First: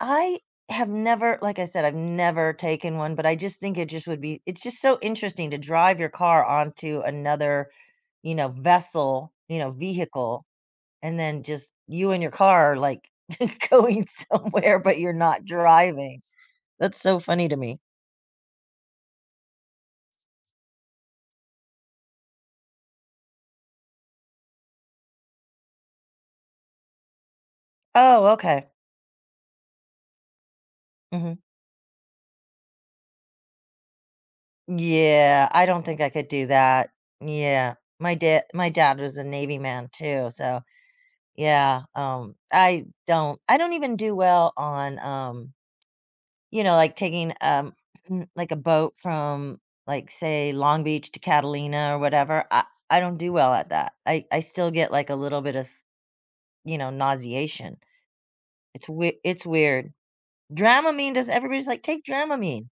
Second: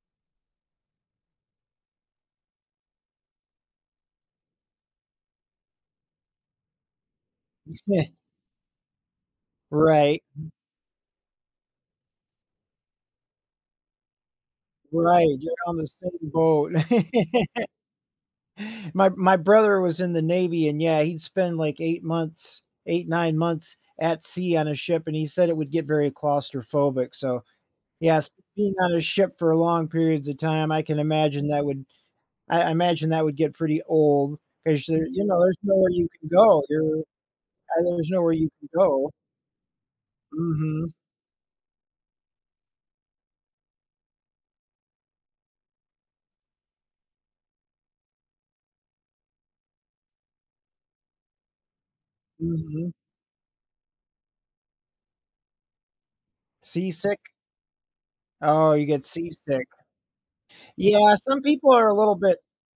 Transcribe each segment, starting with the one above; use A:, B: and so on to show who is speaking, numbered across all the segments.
A: I have never, like I said, I've never taken one, but I just think it just would be it's just so interesting to drive your car onto another, you know, vessel, you know,
B: Right.
A: vehicle, and then, just, you and your car are, like, going somewhere, but you're
B: Right,
A: not
B: you're on the
A: driving.
B: same boat.
A: That's so funny to me.
B: My my brother was in the Navy, and, yeah, he'd spend like 8 months, 8, 9 months at sea on a ship, and he said it would get very claustrophobic, so,
A: Oh,
B: yes,
A: okay.
B: being on a ship for long periods of time, I can
A: Mhm.
B: imagine that would I I imagine that would get pretty old, 'cause there you know,
A: Yeah,
B: there's
A: I don't
B: nowhere
A: think
B: you
A: I
B: can
A: could do
B: go,
A: that.
B: you're
A: Yeah,
B: I there's
A: my
B: nowhere
A: da
B: you can
A: my dad
B: go.
A: was a Navy man, too, so
B: Mhm.
A: Yeah, um, I don't I don't even do well on, um you know, like, taking, um, mm like, a boat from, like, say, Long Beach to Catalina, or whatever, I
B: Mhm.
A: I don't do well at that. I I still get, like, a little bit of, you know,
B: Seasick?
A: nauseation.
B: Oh, you
A: It's
B: get
A: wei it's
B: seasick.
A: weird. Dramamine
B: Yeah,
A: does
B: some
A: everybody's
B: people
A: like,
B: are a
A: "Take
B: little bit
A: Dramamine."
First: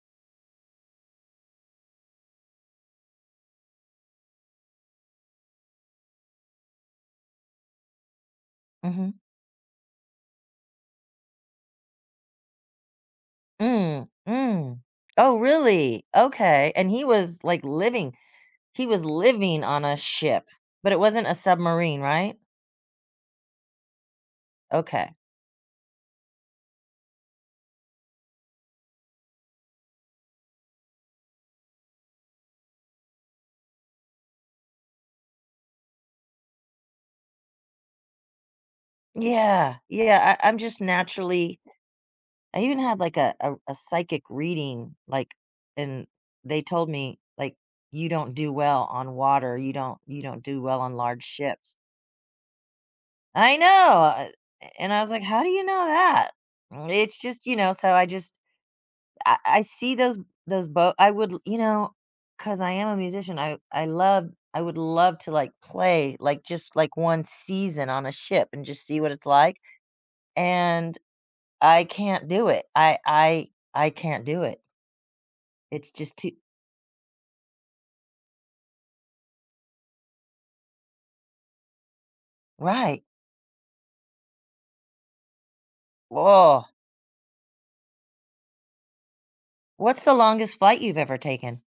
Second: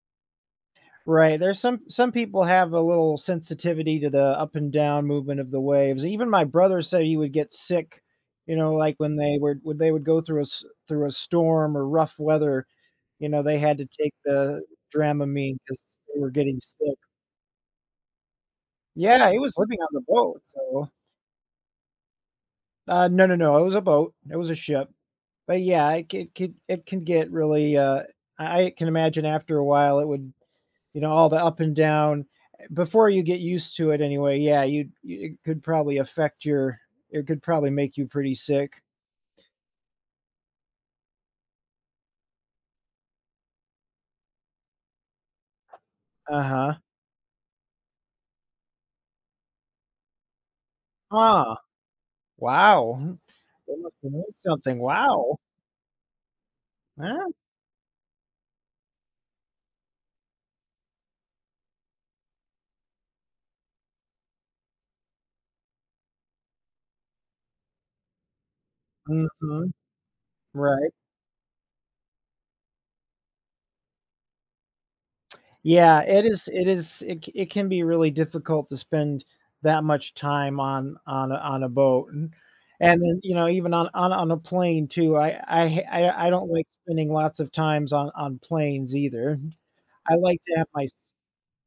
B: Right, there's some some people have a little sensitivity to the up and down movement of the waves. Even my brother said he would get sick, you know, like,
A: Mhm.
B: when they were when they would go through a s through a storm, or rough weather, you know, they had to
A: Mm,
B: take the
A: mm. Oh,
B: Dramamine, 'cause
A: really?
B: they were getting
A: Okay. And,
B: sick.
A: he was, like, living he was
B: Yeah, he was
A: living
B: living
A: on
B: on
A: a
B: the boat,
A: ship,
B: so.
A: but it wasn't a submarine, right?
B: Uh, no, no, no, it was a boat, it was a ship.
A: Okay.
B: But, yeah, it could could it can get really, uh I I can imagine after a while it would you know, all the up and down eh, before you get used to it, anyway, yeah you it could probably affect your it could probably make you pretty sick.
A: Yeah, yeah. I I'm just naturally I even had, like, a a r a psychic reading, like, and they
B: Uh-huh.
A: told me, like, "You don't do well on water, you don't you don't do well on large
B: Huh,
A: ships."
B: wow.
A: I know!
B: They must have
A: Uh,
B: heard
A: eh,
B: something.
A: and I was like,
B: Wow.
A: "How do you know that?" It's
B: Huh?
A: just, you know, so I just I I see those those boat I would l you know, 'cause I am a musician, I I love I would love to, like, play, like, just, like, 1 season on a ship, and just see what it's like,
B: Mhm, right.
A: and I can't do it; I I I can't do it It's
B: Yeah,
A: just
B: it
A: too
B: is it is it c it can be really difficult to spend that much time on on a on a boat. and and
A: Right!
B: then, you know, even on on on a plane, too, I I ha I don't
A: Whoa.
B: like spending lots of times on on planes, either.
A: What's the
B: I like to
A: longest
B: have
A: flight
B: my s
A: you've ever taken?